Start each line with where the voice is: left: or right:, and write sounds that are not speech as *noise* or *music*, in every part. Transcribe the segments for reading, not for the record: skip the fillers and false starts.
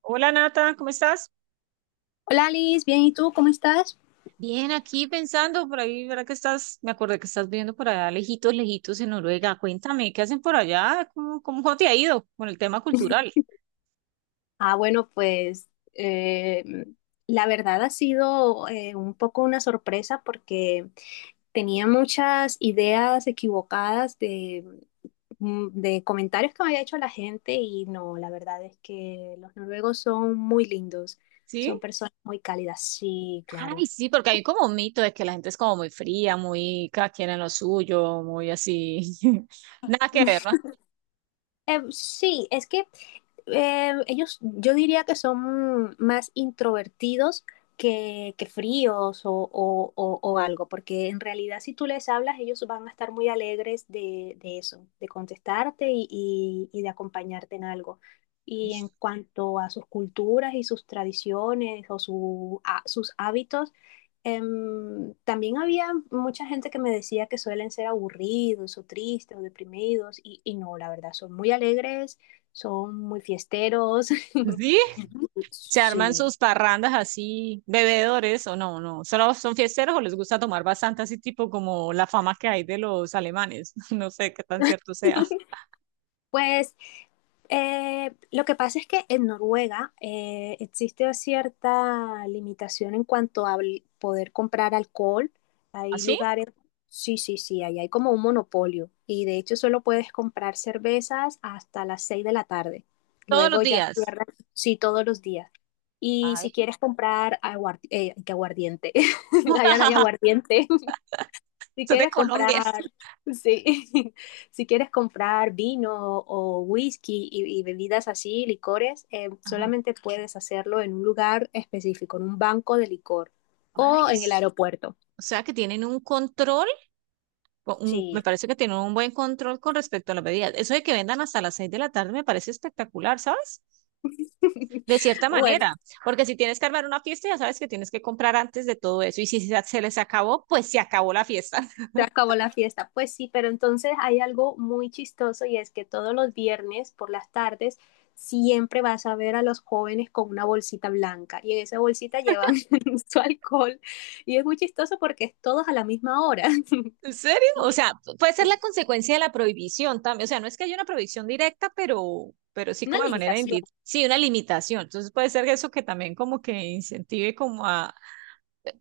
right: Hola Nata, ¿cómo estás?
left: Hola Alice, bien, ¿y tú cómo estás?
right: Bien, aquí pensando por ahí, ¿verdad que estás? Me acordé que estás viviendo por allá, lejitos, lejitos en Noruega. Cuéntame, ¿qué hacen por allá? ¿Cómo te ha ido con el tema cultural?
left: Ah, bueno, pues eh, la verdad ha sido un poco una sorpresa porque tenía muchas ideas equivocadas de comentarios que me había hecho la gente y no, la verdad es que los noruegos son muy lindos, son
right: ¿Sí?
left: personas muy cálidas, sí, claro.
right: Ay, sí, porque hay como un mito de que la gente es como muy fría, muy cada quien en lo suyo, muy así. *laughs* Nada que ver, ¿no?
left: *laughs* Sí, es que ellos, yo diría que son más introvertidos que fríos o algo, porque en realidad si tú les hablas, ellos van a estar muy alegres de eso, de contestarte y de acompañarte en algo. Y en cuanto a sus culturas y sus tradiciones o sus hábitos, también había mucha gente que me decía que suelen ser aburridos o tristes o deprimidos y no, la verdad, son muy alegres, son muy fiesteros.
right: ¿Sí?
left: *laughs*
right: Se arman
left: Sí.
right: sus parrandas así, bebedores o no, no. ¿Solo son fiesteros o les gusta tomar bastante así, tipo como la fama que hay de los alemanes? *laughs* No sé qué tan cierto sea.
left: Pues lo que pasa es que en Noruega existe cierta limitación en cuanto a poder comprar alcohol. Hay
right: ¿Así?
left: lugares, sí, sí, sí, ahí hay como un monopolio y de hecho solo puedes comprar cervezas hasta las 6 de la tarde.
right: Todos
left: Luego
right: los
left: ya
right: días.
left: cierran, sí, todos los días. Y si
right: Ay,
left: quieres comprar aguardi- que aguardiente. *laughs* Allá no hay
right: *laughs*
left: aguardiente. Si
right: soy de
left: quieres
right: Colombia.
left: comprar, sí, *laughs* si quieres comprar vino o whisky y bebidas así, licores,
right: Ajá.
left: solamente puedes hacerlo en un lugar específico, en un banco de licor
right: Ay,
left: o en el aeropuerto.
right: o sea que tienen un control, o me
left: Sí.
right: parece que tienen un buen control con respecto a las bebidas. Eso de que vendan hasta las seis de la tarde me parece espectacular, ¿sabes?
left: *laughs*
right: De cierta
left: Bueno.
right: manera, porque si tienes que armar una fiesta, ya sabes que tienes que comprar antes de todo eso. Y si se les acabó, pues se acabó la fiesta.
left: Se acabó la fiesta. Pues sí, pero entonces hay algo muy chistoso y es que todos los viernes por las tardes siempre vas a ver a los jóvenes con una bolsita blanca y en esa bolsita llevan *laughs* su alcohol y es muy chistoso porque es todos a la misma hora. *laughs*
right: ¿En serio? O
left: Y
right: sea, puede ser la
left: sí,
right: consecuencia de la prohibición también. O sea, no es que haya una prohibición directa, pero sí
left: una
right: como de manera
left: limitación.
right: indirecta. Sí, una limitación. Entonces puede ser eso que también como que incentive como a...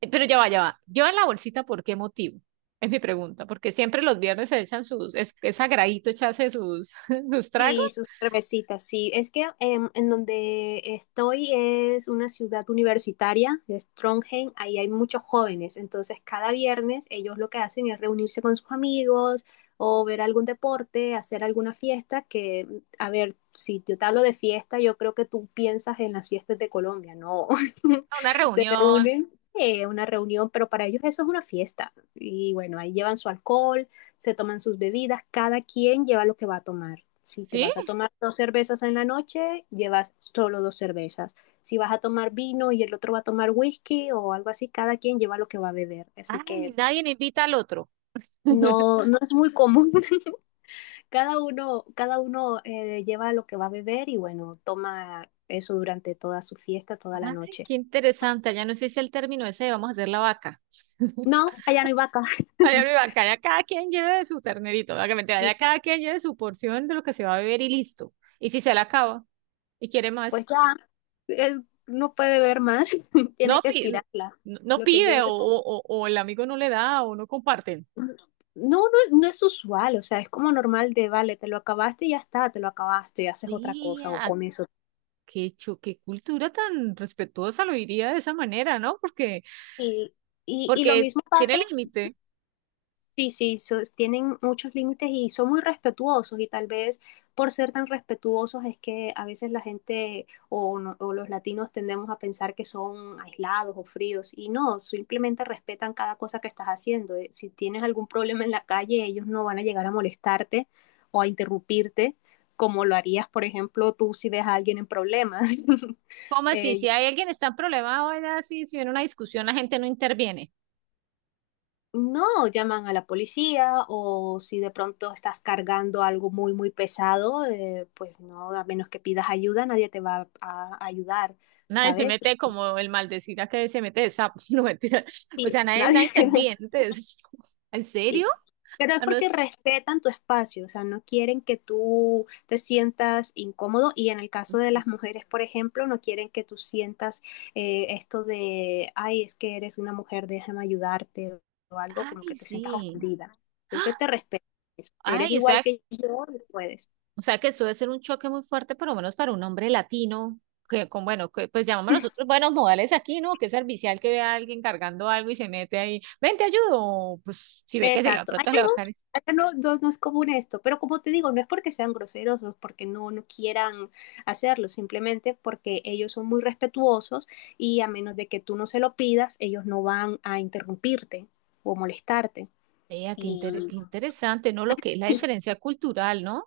right: pero ya va, ya va. Yo la bolsita, ¿por qué motivo? Es mi pregunta, porque siempre los viernes se echan sus, es sagradito echarse sus, *laughs* sus
left: Sí,
right: tragos
left: sus cervecitas, sí. Es que en donde estoy es una ciudad universitaria, es Trondheim, ahí hay muchos jóvenes, entonces cada viernes ellos lo que hacen es reunirse con sus amigos o ver algún deporte, hacer alguna fiesta, que, a ver, si yo te hablo de fiesta, yo creo que tú piensas en las fiestas de Colombia, ¿no? *laughs*
right: a una
left: O
right: reunión,
left: una reunión, pero para ellos eso es una fiesta. Y bueno, ahí llevan su alcohol, se toman sus bebidas, cada quien lleva lo que va a tomar. Si te
right: ¿sí?
left: vas a tomar dos cervezas en la noche, llevas solo dos cervezas. Si vas a tomar vino y el otro va a tomar whisky o algo así, cada quien lleva lo que va a beber. Así
right: Ay,
left: que
right: nadie invita al otro. *laughs*
left: no, no es muy común. *laughs* Cada uno lleva lo que va a beber y bueno, toma eso durante toda su fiesta, toda la
right: Ay,
left: noche.
right: qué interesante, ya no sé si el término ese de vamos a hacer la vaca.
left: No, allá no hay vaca.
right: Allá
left: *laughs*
right: arriba, que haya cada quien lleve de su ternerito, ¿verdad? Que mentira, allá cada quien lleve su porción de lo que se va a beber y listo. Y si se la acaba y quiere
left: Pues
right: más,
left: ya, él no puede ver más. *laughs* Tiene
right: no,
left: que
right: pi- no
left: estirarla. Lo que
right: pide
left: lleva...
right: o el amigo no le da o no comparten.
left: No, no, no es usual, o sea, es como normal de, vale, te lo acabaste y ya está, te lo acabaste, haces otra cosa o
right: Vea,
left: con eso.
right: qué cultura tan respetuosa lo diría de esa manera, ¿no? Porque,
left: Y, y lo
right: porque
left: mismo
right: tiene
left: pasa.
right: límite.
left: Sí, sí, tienen muchos límites y son muy respetuosos y tal vez por ser tan respetuosos es que a veces la gente o, no- o los latinos tendemos a pensar que son aislados o fríos y no, simplemente respetan cada cosa que estás haciendo. Si tienes algún problema en la calle, ellos no van a llegar a molestarte o a interrumpirte como lo harías, por ejemplo, tú si ves a alguien en problemas. *laughs*
right: ¿Cómo así?
left: Eh,
right: Si hay alguien que está en problema, vaya así, si viene una discusión, la gente no interviene.
left: No, llaman a la policía o si de pronto estás cargando algo muy, muy pesado, pues no, a menos que pidas ayuda, nadie te va a ayudar,
right: Nadie se
left: ¿sabes?
right: mete como el maldecir a que se mete de sapo, *laughs* no mentira. O
left: Sí,
right: sea,
left: nadie
right: nadie
left: se...
right: interviene.
left: *laughs*
right: Entonces, *laughs* ¿en
left: Sí,
right: serio?
left: pero es
right: Al
left: porque
right: menos,
left: respetan tu espacio, o sea, no quieren que tú te sientas incómodo y en el caso de
right: mm,
left: las mujeres, por ejemplo, no quieren que tú sientas esto de, ay, es que eres una mujer, déjame ayudarte o algo, como que
right: ay,
left: te sientas
right: sí.
left: ofendida.
right: *gasps*
left: Entonces te
right: ¡Ah!
left: respetan eso. Eres
right: Ay,
left: igual que yo y puedes.
right: o sea que eso debe ser un choque muy fuerte, por lo menos para un hombre latino, que con, bueno, que, pues llamamos nosotros buenos modales aquí, ¿no? Que servicial que ve a alguien cargando algo y se mete ahí, ven, te ayudo. Pues si ve que se lo de
left: Exacto.
right: pronto le va a caer.
left: Allá no, no, no es común esto, pero como te digo, no es porque sean groseros o porque no, no quieran hacerlo, simplemente porque ellos son muy respetuosos y a menos de que tú no se lo pidas, ellos no van a interrumpirte o molestarte.
right: Vea,
left: Y
right: qué interesante, ¿no? Lo que es la diferencia cultural, ¿no?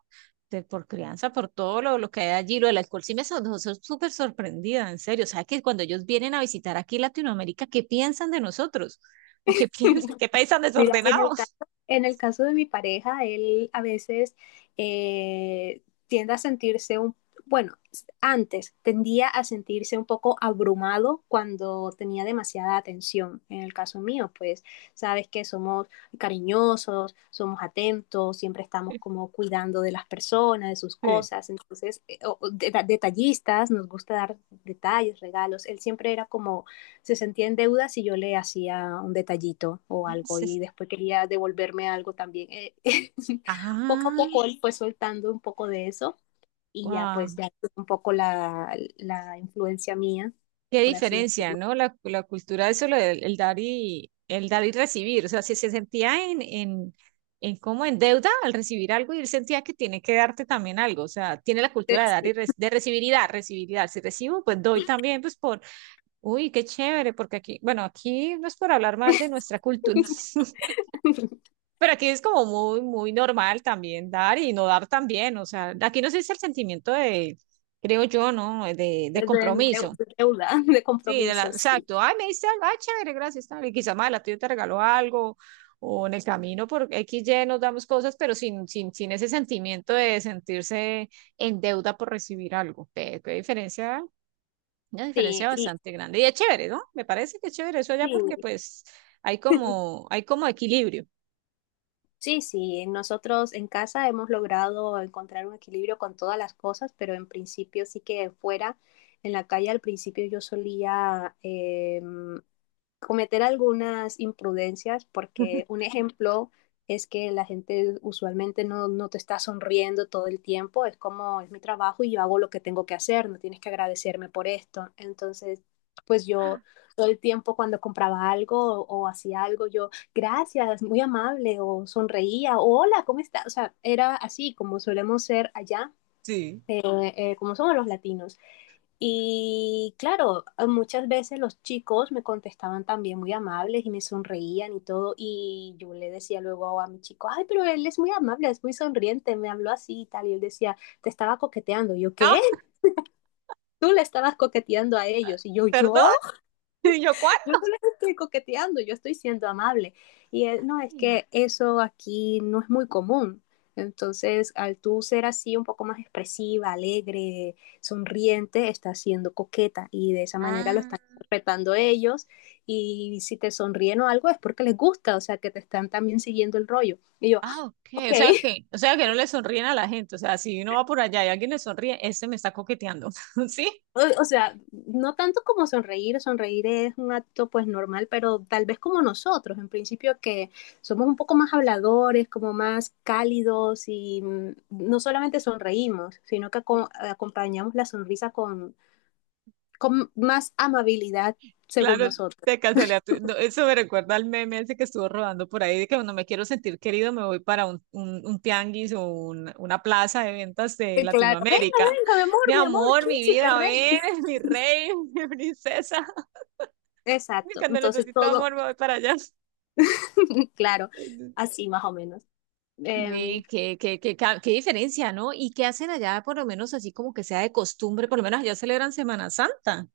right: Por crianza, por todo lo que hay allí, lo del alcohol, sí me son, soy súper sorprendida, en serio. O sea, que cuando ellos vienen a visitar aquí Latinoamérica, ¿qué piensan de nosotros? ¿O qué *laughs* piensan? ¿Qué país tan
left: mira, en
right: desordenado?
left: el caso, en el caso de mi pareja, él a veces tiende a sentirse bueno, antes tendía a sentirse un poco abrumado cuando tenía demasiada atención. En el caso mío, pues sabes que somos cariñosos, somos atentos, siempre estamos
right: *laughs*
left: como cuidando de las personas, de sus
right: Sí.
left: cosas, entonces, detallistas, nos gusta dar detalles, regalos. Él siempre era como se sentía en deuda si yo le hacía un detallito o algo y
right: Entonces,
left: después quería devolverme algo también. *laughs* Poco a
right: ah,
left: poco él fue soltando un poco de eso y ya
right: wow.
left: pues ya tuvo un poco la influencia mía,
right: Qué
left: por así
right: diferencia,
left: decirlo,
right: ¿no? La cultura, eso, el dar y recibir. O sea, si se sentía en como en deuda al recibir algo y él sentía que tiene que darte también algo. O sea, tiene la cultura de dar
left: sí.
right: y de recibir y dar, recibir y dar. Si recibo, pues doy también, pues por, uy, qué chévere, porque aquí, bueno, aquí no es por hablar mal de nuestra cultura, *laughs*
left: *laughs*
right: pero aquí es como muy, muy normal también dar y no dar también. O sea, aquí no se dice el sentimiento de, creo yo, ¿no? De
left: de- de-
right: compromiso.
left: de deuda, de
right: Sí,
left: compromisos. Sí,
right: exacto. Ay, me diste algo, ay, chévere, gracias. Tal. Y quizá más adelante yo te regalo algo, o en el camino por X, Y nos damos cosas, pero sin ese sentimiento de sentirse en deuda por recibir algo. Qué, qué diferencia, una
left: sí,
right: diferencia
left: y,
right: bastante grande. Y es chévere, ¿no? Me parece que es chévere eso allá porque
left: sí,
right: pues hay como equilibrio.
left: sí, sí, nosotros en casa hemos logrado encontrar un equilibrio con todas las cosas, pero en principio sí que fuera, en la calle al principio yo solía, cometer algunas imprudencias, porque un ejemplo es que la gente usualmente no, no te está sonriendo todo el tiempo, es como es mi trabajo y yo hago lo que tengo que hacer, no tienes que agradecerme por esto. Entonces, pues yo todo el tiempo cuando compraba algo o hacía algo, yo gracias, muy amable, o sonreía, o hola, ¿cómo está? O sea, era así como solemos ser allá,
right: Sí.
left: eh, como somos los latinos. Y claro, muchas veces los chicos me contestaban también muy amables y me sonreían y todo. Y yo le decía luego a mi chico, ay, pero él es muy amable, es muy sonriente, me habló así y tal. Y él decía, te estaba coqueteando. Y yo, ¿qué?
right: Ah,
left: *laughs* Tú le estabas coqueteando a ellos. Y yo,
right: perdón,
left: ¿yo?
right: *laughs* ¿y yo cuándo?
left: Yo no les estoy coqueteando, yo estoy siendo amable. Y él, no, es
right: Ay,
left: que eso aquí no es muy común. Entonces, al tú ser así un poco más expresiva, alegre, sonriente, estás siendo coqueta y de esa manera lo
right: ah.
left: están interpretando ellos. Y si te sonríen o algo es porque les gusta, o sea, que te están también siguiendo el rollo. Y yo, ah,
right: Ah, ok,
left: ok,
right: o sea que no le sonríen a la gente, o sea, si uno va por allá y alguien le sonríe, este me está coqueteando, *laughs* ¿sí?
left: o sea, no tanto como sonreír, sonreír es un acto pues normal, pero tal vez como nosotros, en principio que somos un poco más habladores, como más cálidos y no solamente sonreímos, sino que acompañamos la sonrisa con más amabilidad según
right: Claro,
left: nosotros.
right: de casualidad, no, eso me recuerda al meme ese que estuvo rodando por ahí, de que cuando me quiero sentir querido me voy para un tianguis o una plaza de ventas de
left: Y claro, venga,
right: Latinoamérica.
left: venga,
right: Mi
left: mi amor,
right: amor, mi
left: príncipe
right: vida,
left: rey.
right: ven, *laughs* mi rey, mi princesa, *laughs*
left: Exacto,
right: cuando
left: entonces
right: necesito
left: todo,
right: amor me voy para allá.
left: *laughs* claro, así más o menos. Eh,
right: Ve, qué diferencia, ¿no? ¿Y qué hacen allá, por lo menos así como que sea de costumbre? Por lo menos allá celebran Semana Santa.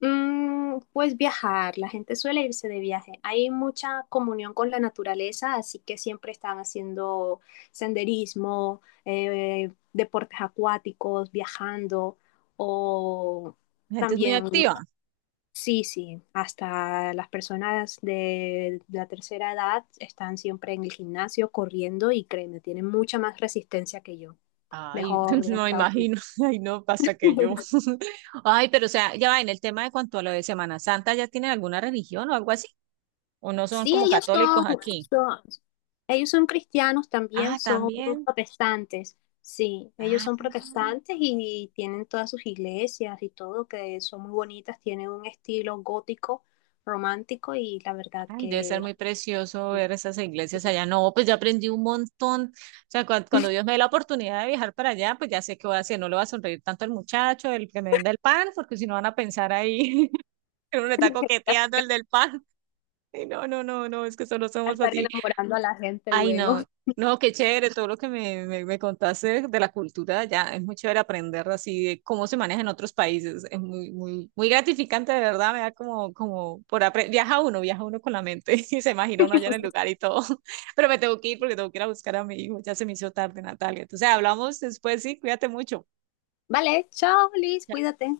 left: Pues viajar, la gente suele irse de viaje. Hay mucha comunión con la naturaleza, así que siempre están haciendo senderismo, deportes acuáticos, viajando o
right: La gente es muy
left: también,
right: activa.
left: sí, sí, hasta las personas de la tercera edad están siempre en el gimnasio corriendo y créeme, tienen mucha más resistencia que yo.
right: Ay, *laughs*
left: Mejor
right: no me
left: estado.
right: imagino. *laughs* Ay, no, pasa que yo.
left: *laughs*
right: *laughs* Ay, pero o sea, ya va, en el tema de cuanto a lo de Semana Santa, ¿ya tienen alguna religión o algo así? ¿O no son
left: Sí,
right: como católicos aquí?
left: son, ellos son cristianos
right: Ah,
left: también, son
right: también.
left: protestantes. Sí, ellos
right: Ah,
left: son protestantes y tienen todas sus iglesias y todo, que son muy bonitas, tienen un estilo gótico, romántico y la verdad
right: ay, debe ser
left: que
right: muy precioso ver esas iglesias allá. No, pues ya aprendí un montón. O sea, cuando, Dios me dé la oportunidad de viajar para allá, pues ya sé qué voy a hacer. No le voy a sonreír tanto al muchacho, el que me venda el pan, porque si no van a pensar ahí *laughs* que uno le está coqueteando el del pan. Y no, no, no, no, es que solo somos
left: estar
right: así.
left: enamorando a la gente
right: Ay,
left: luego.
right: no,
left: *laughs*
right: no, qué chévere todo lo que me contaste de la cultura ya es muy chévere aprender así de cómo se maneja en otros países, es muy, muy, muy gratificante, de verdad, me da como, como, viaja uno con la mente *laughs* y se imagina uno allá en el lugar y todo, *laughs* pero me tengo que ir porque tengo que ir a buscar a mi hijo, ya se me hizo tarde, Natalia, entonces hablamos después, sí, cuídate mucho.
left: Vale, chao, Liz, cuídate.